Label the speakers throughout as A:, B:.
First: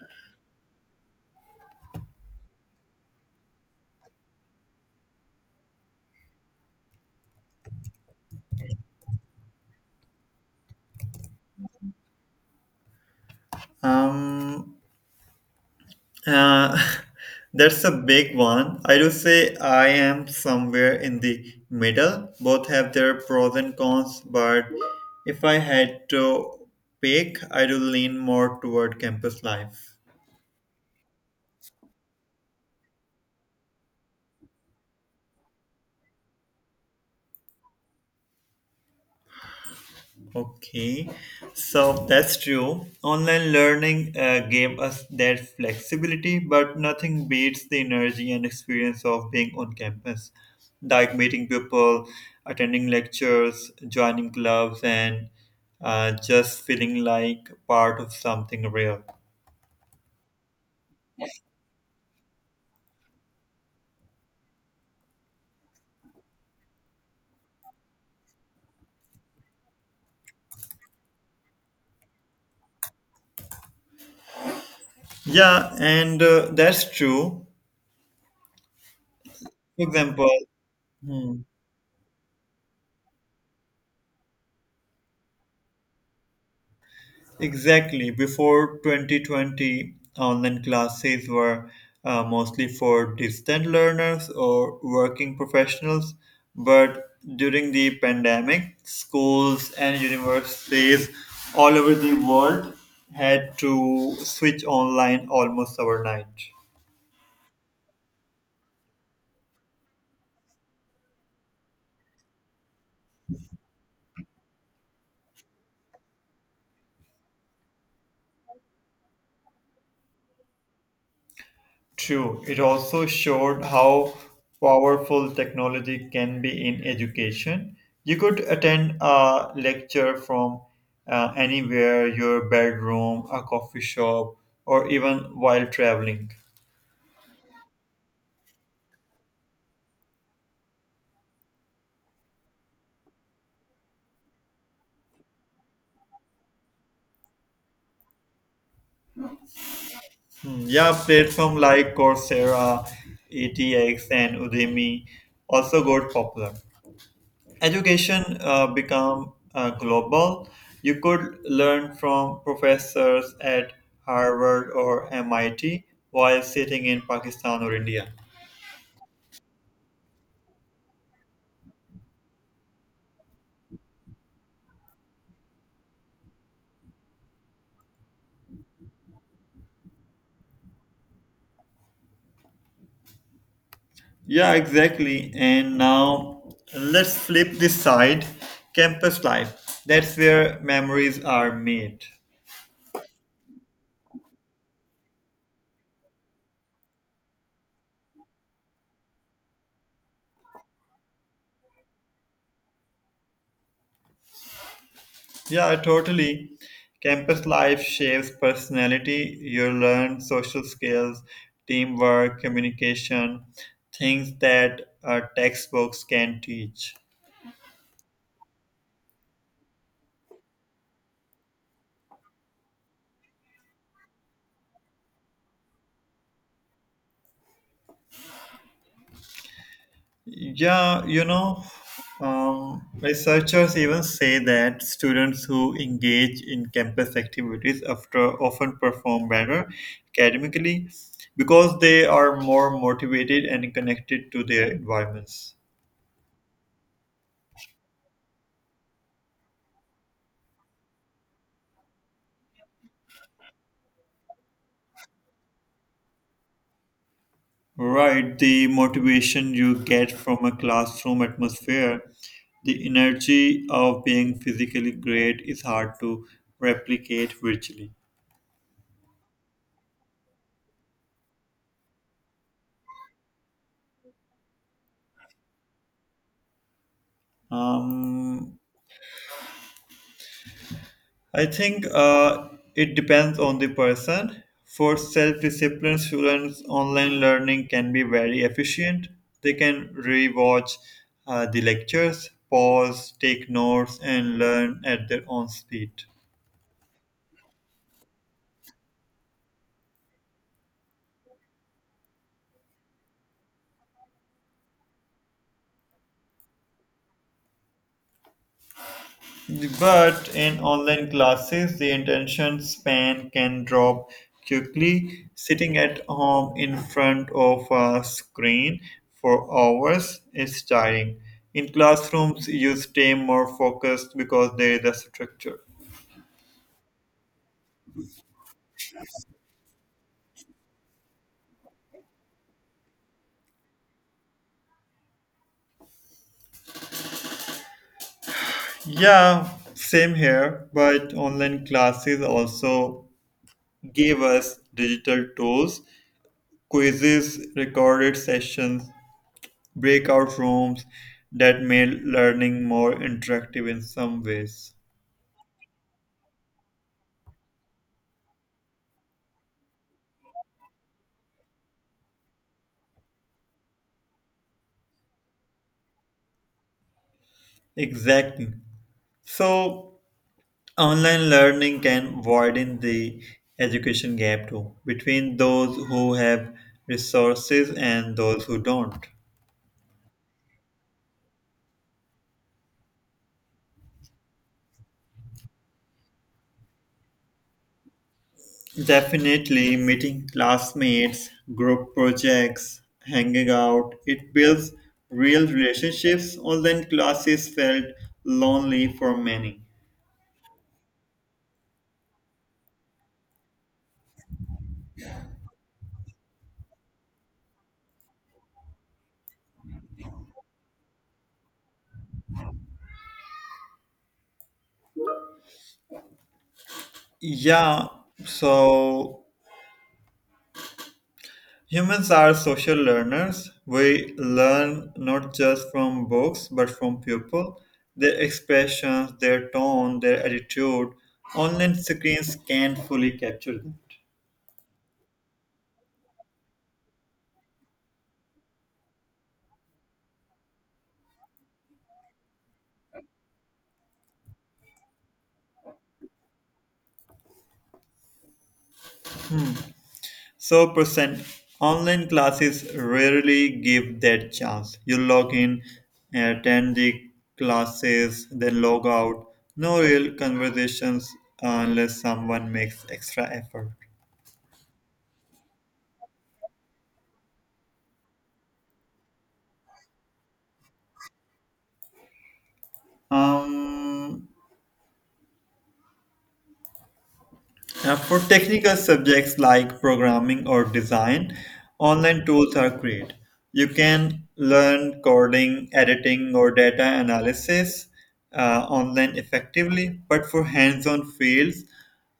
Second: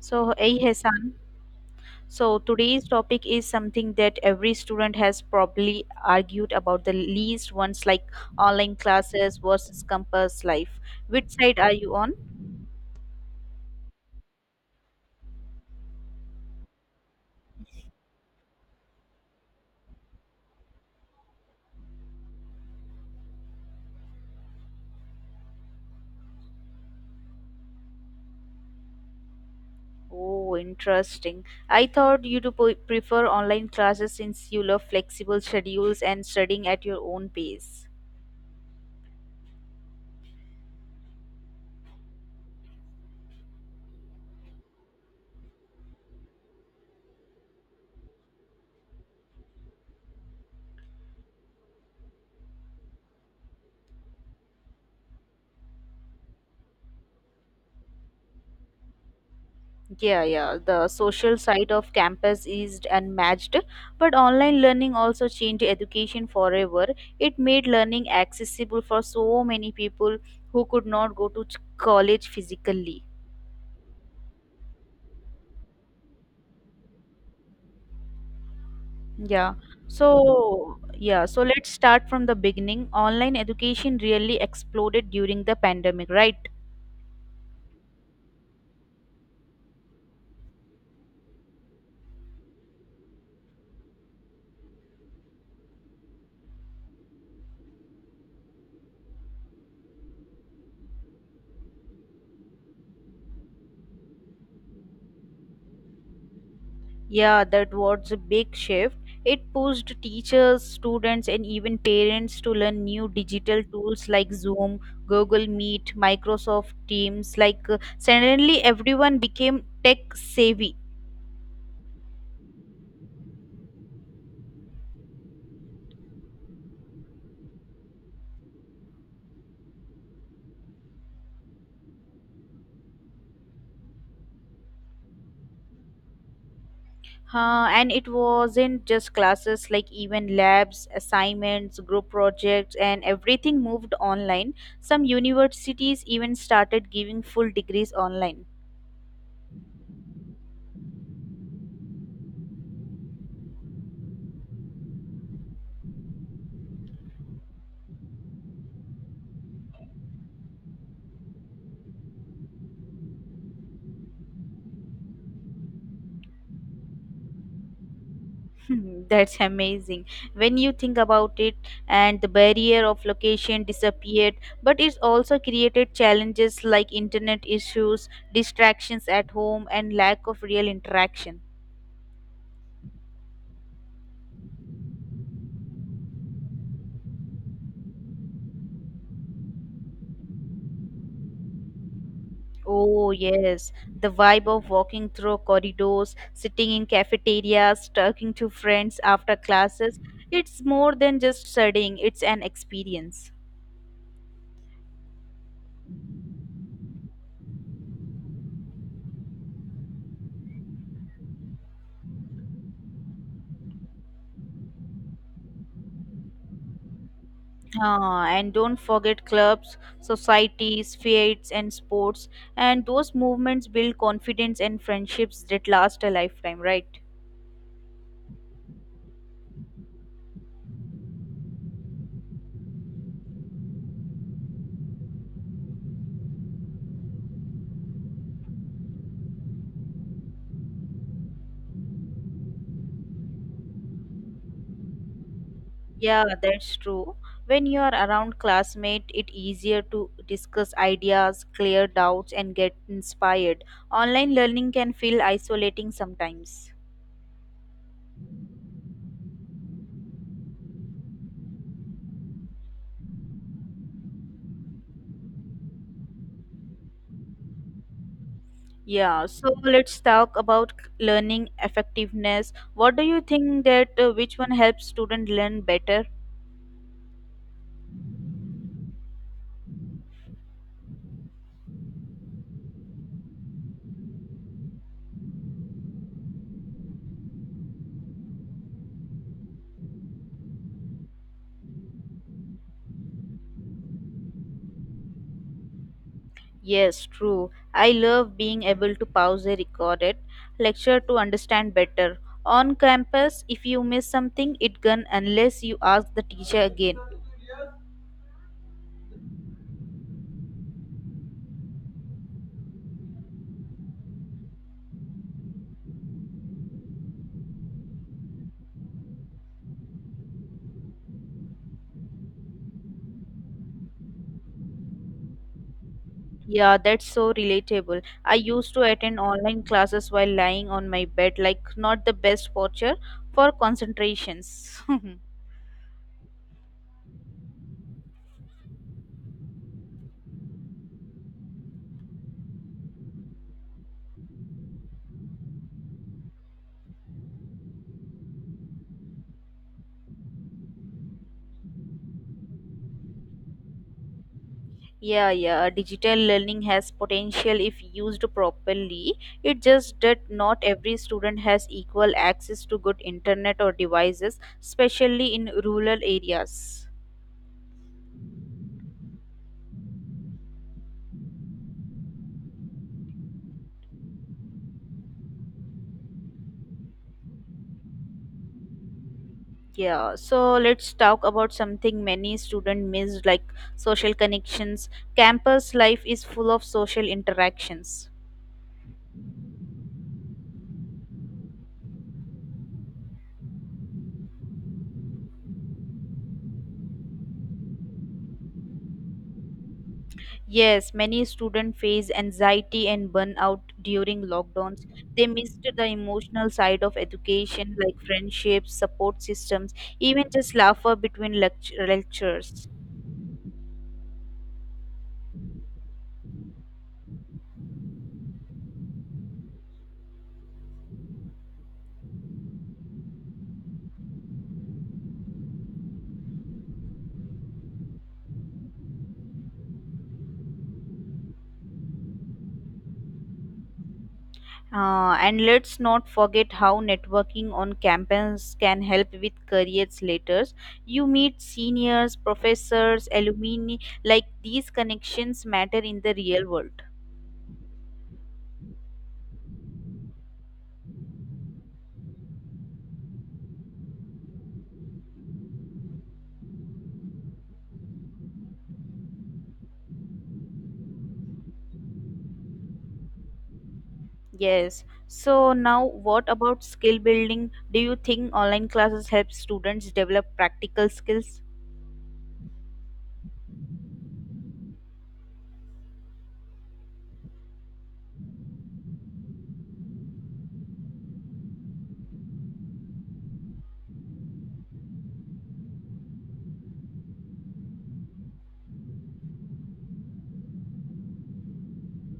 A: So, hey Hassan. So, today's topic is something that every student has probably argued about the least once, like online classes versus campus life. Which side are you on?
B: Um, uh, that's a big one. I do say I am somewhere in the middle. Both have their pros and cons, but if I had to pick, I do lean more toward campus life.
A: Oh, interesting. I thought you to prefer online classes since you love flexible schedules and studying at your own pace.
B: Okay, so that's true. Online learning gave us that flexibility, but nothing beats the energy and experience of being on campus, like meeting people, attending lectures, joining clubs, and just feeling like part of something real.
A: Yeah, yeah. The social side of campus is unmatched, but online learning also changed education forever. It made learning accessible for so many people who could not go to college physically.
B: Yeah, and that's true.
A: Yeah.
B: For example,
A: So
B: hmm,
A: let's start from the beginning. Online education really exploded during the pandemic, right?
B: exactly. Before 2020, online classes were mostly for distant learners or working professionals. But during the pandemic, schools and universities all over the world had to switch online almost overnight.
A: Yeah, that was a big shift. It pushed teachers, students, and even parents to learn new digital tools like Zoom, Google Meet, Microsoft Teams. Like, suddenly everyone became tech savvy.
B: True, it also showed how powerful technology can be in education. You could attend a lecture from anywhere, your bedroom, a coffee shop, or even while traveling.
A: Huh? And it wasn't just classes, like, even labs, assignments, group projects, and everything moved online. Some universities even started giving full degrees online.
B: Hmm, yeah, platform like Coursera, ETX, and Udemy also got popular. Education become global. You could learn from professors at Harvard or MIT while sitting in Pakistan or India.
A: That's amazing. When you think about it, and the barrier of location disappeared, but it's also created challenges like internet issues, distractions at home, and lack of real interaction.
B: Yeah, exactly. And now let's flip this side. Campus life, that's where memories are made.
A: Oh, yes. The vibe of walking through corridors, sitting in cafeterias, talking to friends after classes. It's more than just studying, it's an experience.
B: Yeah, totally. Campus life shapes personality. You learn social skills, teamwork, communication, things that textbooks can teach.
A: Ah, and don't forget clubs, societies, fairs, and sports. And those movements build confidence and friendships that last a lifetime, right?
B: Yeah, you know, researchers even say that students who engage in campus activities after often perform better academically because they are more motivated and connected to their environments.
A: Yeah, that's true. When you are around classmates, it's easier to discuss ideas, clear doubts, and get inspired. Online learning can feel isolating sometimes.
B: Right, the motivation you get from a classroom atmosphere, the energy of being physically great is hard to replicate virtually.
A: Yeah, so let's talk about learning effectiveness. What do you think that which one helps students learn better?
B: Um, I think it depends on the person. For self disciplined students, online learning can be very efficient. They can rewatch the lectures, pause, take notes, and learn at their own speed.
A: Yes, true. I love being able to pause a recorded lecture to understand better. On campus, if you miss something, it gone unless you ask the teacher again.
B: But in online classes, the attention span can drop quickly. Sitting at home in front of a screen for hours is tiring. In classrooms, you stay more focused because there is a structure.
A: Yeah, that's so relatable. I used to attend online classes while lying on my bed, like not the best posture for concentrations.
B: Yeah, same here. But online classes also gave us digital tools, quizzes, recorded sessions, breakout rooms that made learning more interactive in some ways.
A: Yeah, yeah. Digital learning has potential if used properly. It just that not every student has equal access to good internet or devices, especially in rural areas.
B: Exactly. So, online learning can widen the education gap too, between those who have resources and those who don't.
A: Yeah, so let's talk about something many students miss, like social connections. Campus life is full of social interactions.
B: Definitely, meeting classmates, group projects, hanging out, it builds real relationships. Online classes felt lonely for many.
A: Yes, many students face anxiety and burnout during lockdowns. They missed the emotional side of education, like friendships, support systems, even just laughter between lectures.
B: Yeah, so humans are social learners. We learn not just from books but from people, their expressions, their tone, their attitude. Online screens can't fully capture that.
A: And let's not forget how networking on campus can help with careers later. You meet seniors, professors, alumni, like these connections matter in the real world.
B: So, percent online classes rarely give that chance. You log in, attend the classes, then log out. No real conversations unless someone makes extra effort.
A: Yes. So now what about skill building? Do you think online classes help students develop practical skills?
B: Um, for technical subjects like programming or design, online tools are great. You can learn coding, editing, or data analysis online effectively, but for hands on fields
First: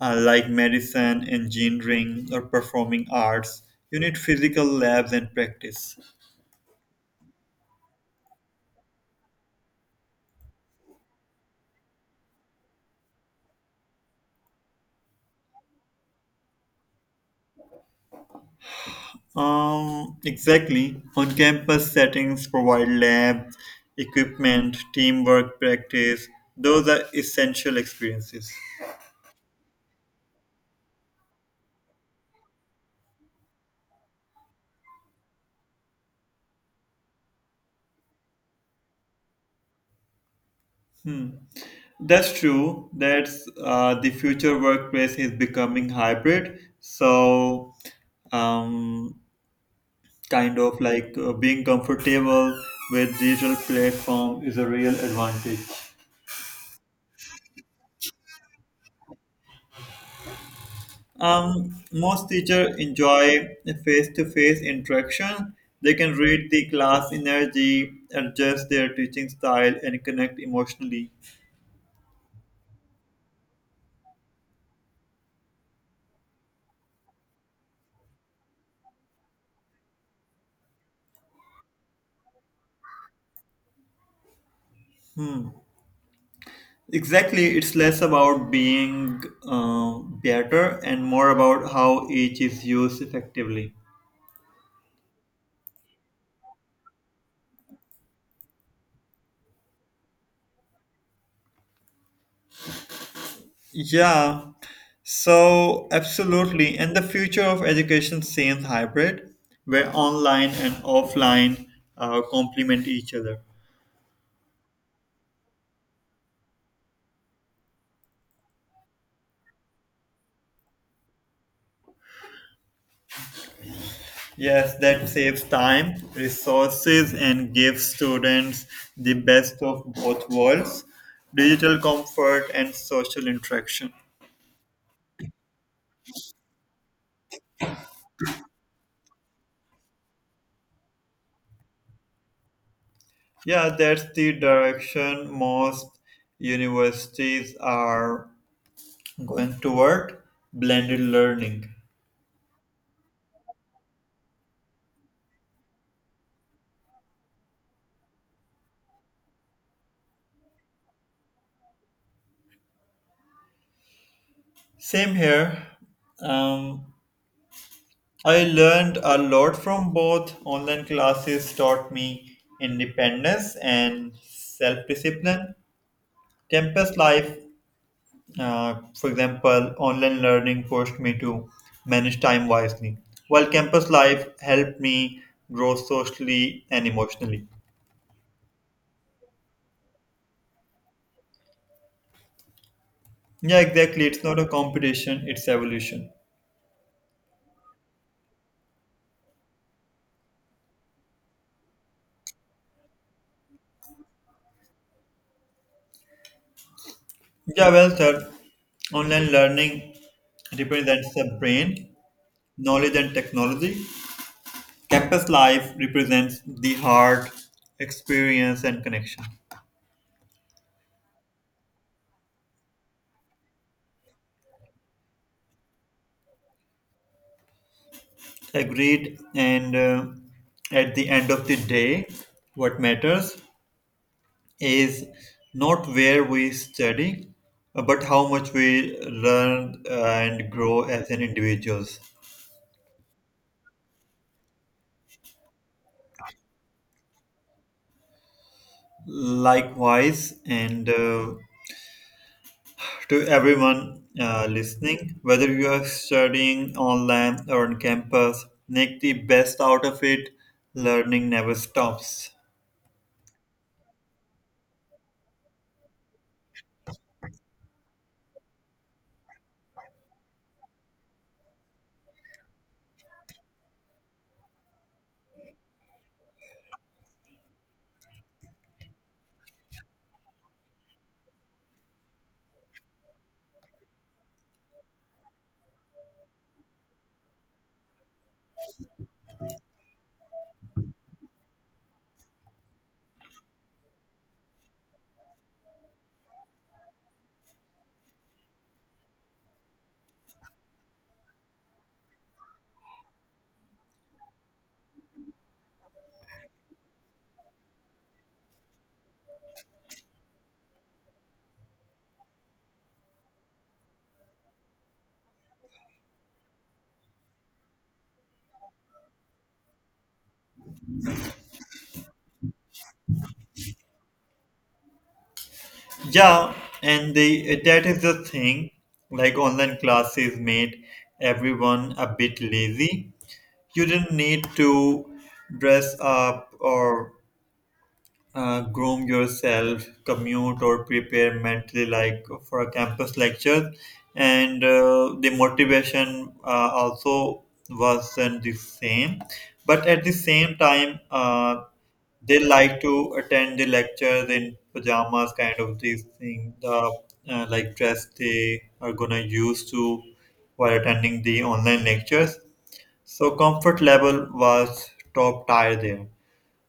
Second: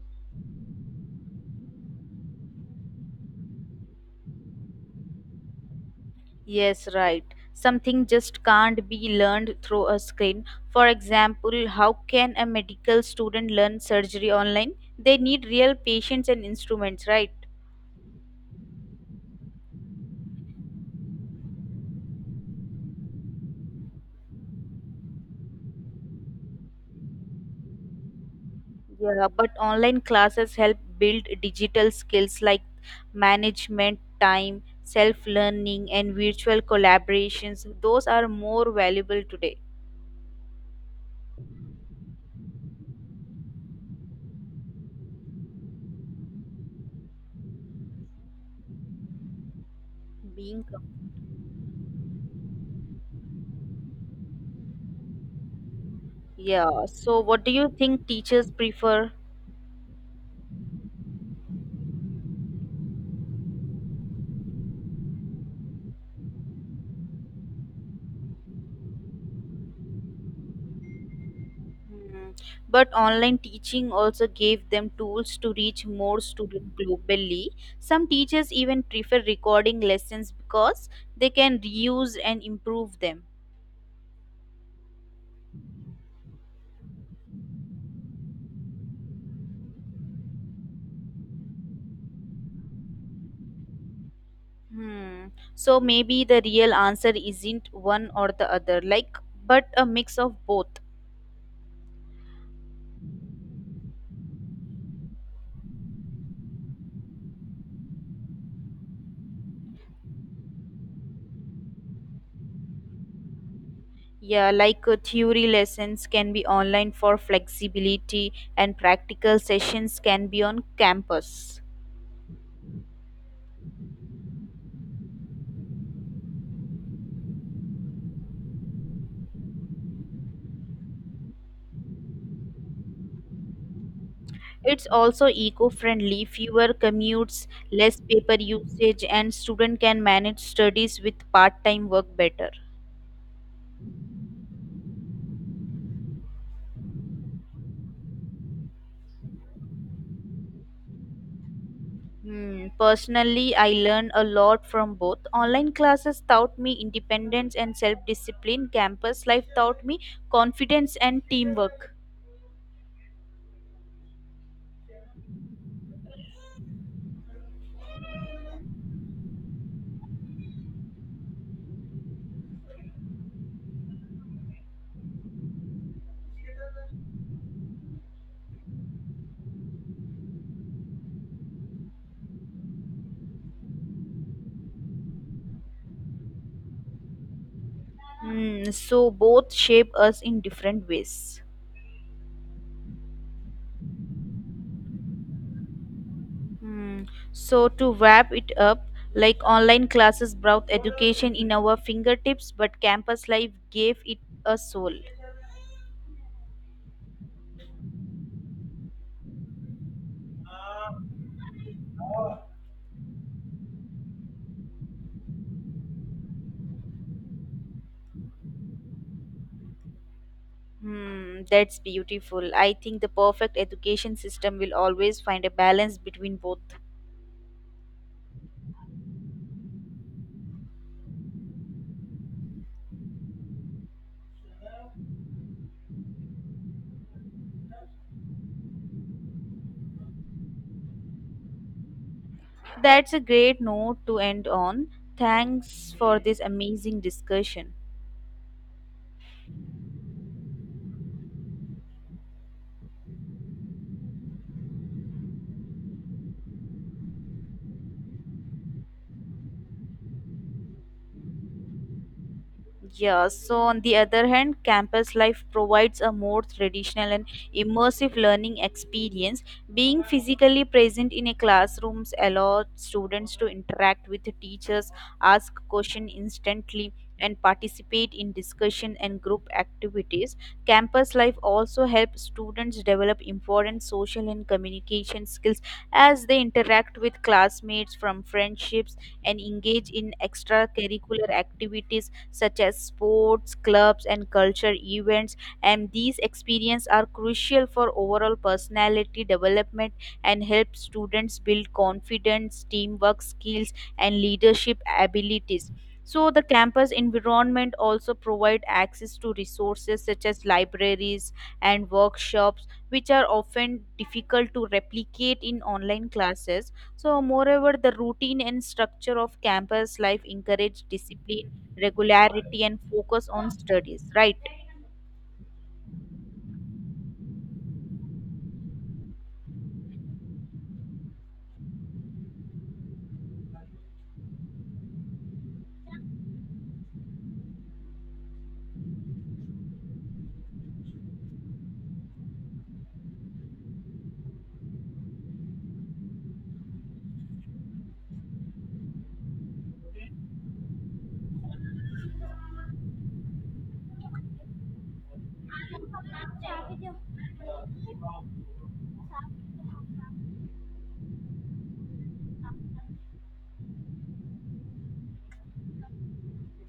B: like medicine, engineering, or performing arts, you need physical labs and practice.
A: Yes, right. Something just can't be learned through a screen. For example, how can a medical student learn surgery online? They need real patients and instruments, right?
B: Exactly. On campus settings provide labs, equipment, teamwork practice. Those are essential experiences.
A: Yeah, but online classes help build digital skills like management, time, self learning, and virtual collaborations. Those are more valuable today.
B: Hmm. That's true. That's the future workplace is becoming hybrid. Um, kind
A: Being
B: of
A: com-
B: like being comfortable with digital platform is a real advantage.
A: Yeah, so what do you think teachers prefer?
B: Most teachers enjoy face-to-face interaction. They can read the class energy, adjust their teaching style, and connect emotionally.
A: Hmm. But online teaching also gave them tools to reach more students globally. Some teachers even prefer recording lessons because they can reuse and improve them.
B: Hmm. Exactly, it's less about being better and more about how each is used effectively.
A: Hmm. So maybe the real answer isn't one or the other, like, but a mix of both.
B: Yeah, so absolutely. And the future of education seems hybrid, where online and offline complement each other.
A: Yeah, like theory lessons can be online for flexibility, and practical sessions can be on campus.
B: Yes, that saves time, resources, and gives students the best of both worlds, digital comfort and social interaction.
A: It's also eco-friendly, fewer commutes, less paper usage, and student can manage studies with part-time work better.
B: Yeah, that's the direction most universities are going toward blended learning.
A: Hmm. Personally, I learned a lot from both. Online classes taught me independence and self-discipline. Campus life taught me confidence and teamwork.
B: Same here. Um, I learned a lot from both. Online classes taught me independence and self discipline. Campus life for example, online learning forced me to manage time wisely, while campus life helped me grow socially and emotionally.
A: Hmm. So both shape us in different ways.
B: Yeah, exactly. It's not a competition, it's evolution.
A: Hmm. So, to wrap it up, like, online classes brought education in our fingertips, but campus life gave it a soul.
B: Yeah, well, sir, online learning represents the brain, knowledge, and technology. Campus life represents the heart, experience, and connection.
A: Hmm, that's beautiful. I think the perfect education system will always find a balance between both.
B: Agreed. And at the end of the day, what matters? Is not where we study, but how much we learn and grow as an individuals.
A: That's a great note to end on. Thanks for this amazing discussion.
B: Likewise, and to everyone listening, whether you are studying online or on campus, make the best out of it. Learning never stops.
A: Yeah, so on the other hand, campus life provides a more traditional and immersive learning experience. Being physically present in a classrooms allows students to interact with the teachers, ask questions instantly, and participate in discussion and group activities. Campus life also helps students develop important social and communication skills as they interact with classmates from friendships and engage in extracurricular activities such as sports, clubs, and culture events. And these experiences are crucial for overall personality development and help students build confidence, teamwork skills, and leadership abilities. So, the campus environment also provide access to resources such as libraries and workshops, which are often difficult to replicate in online classes. So, moreover, the routine and structure of campus life encourage discipline regularity and focus on studies, right?
B: Yeah, and the that is the thing. Like online classes made everyone a bit lazy. You didn't need to dress up or groom yourself, commute or prepare mentally like for a campus lecture. And the motivation also wasn't the same. But at the same time, they like to attend the lectures in pajamas, kind of these things, the like dress they are gonna use to while attending the online lectures, so comfort level was top tier there.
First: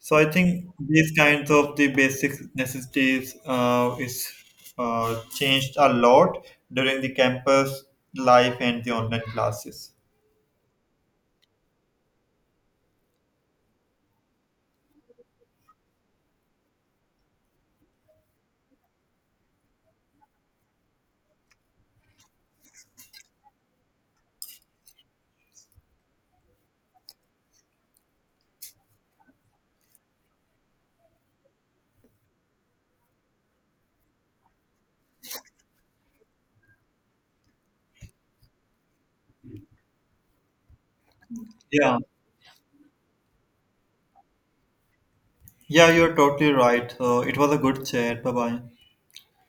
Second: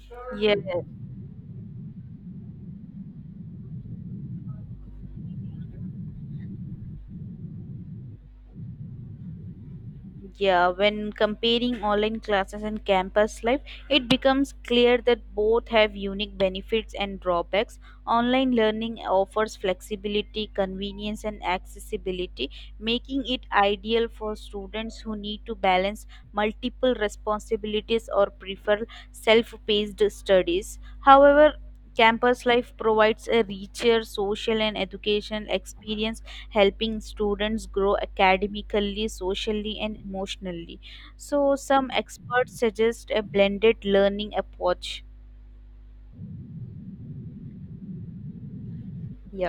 B: So I
A: Yes.
B: think these kinds of the basic necessities is changed a lot during the campus life and the online classes.
A: Yeah, when comparing online classes and campus life, it becomes clear that both have unique benefits and drawbacks. Online learning offers flexibility, convenience, and accessibility, making it ideal for students who need to balance multiple responsibilities or prefer self paced studies. However, campus life provides a richer social and educational experience, helping students grow academically, socially, and emotionally. So, some
B: Yeah,
A: experts suggest a blended learning approach.
B: yeah, you're totally right. So it was a good chat. Bye bye.
A: Yeah.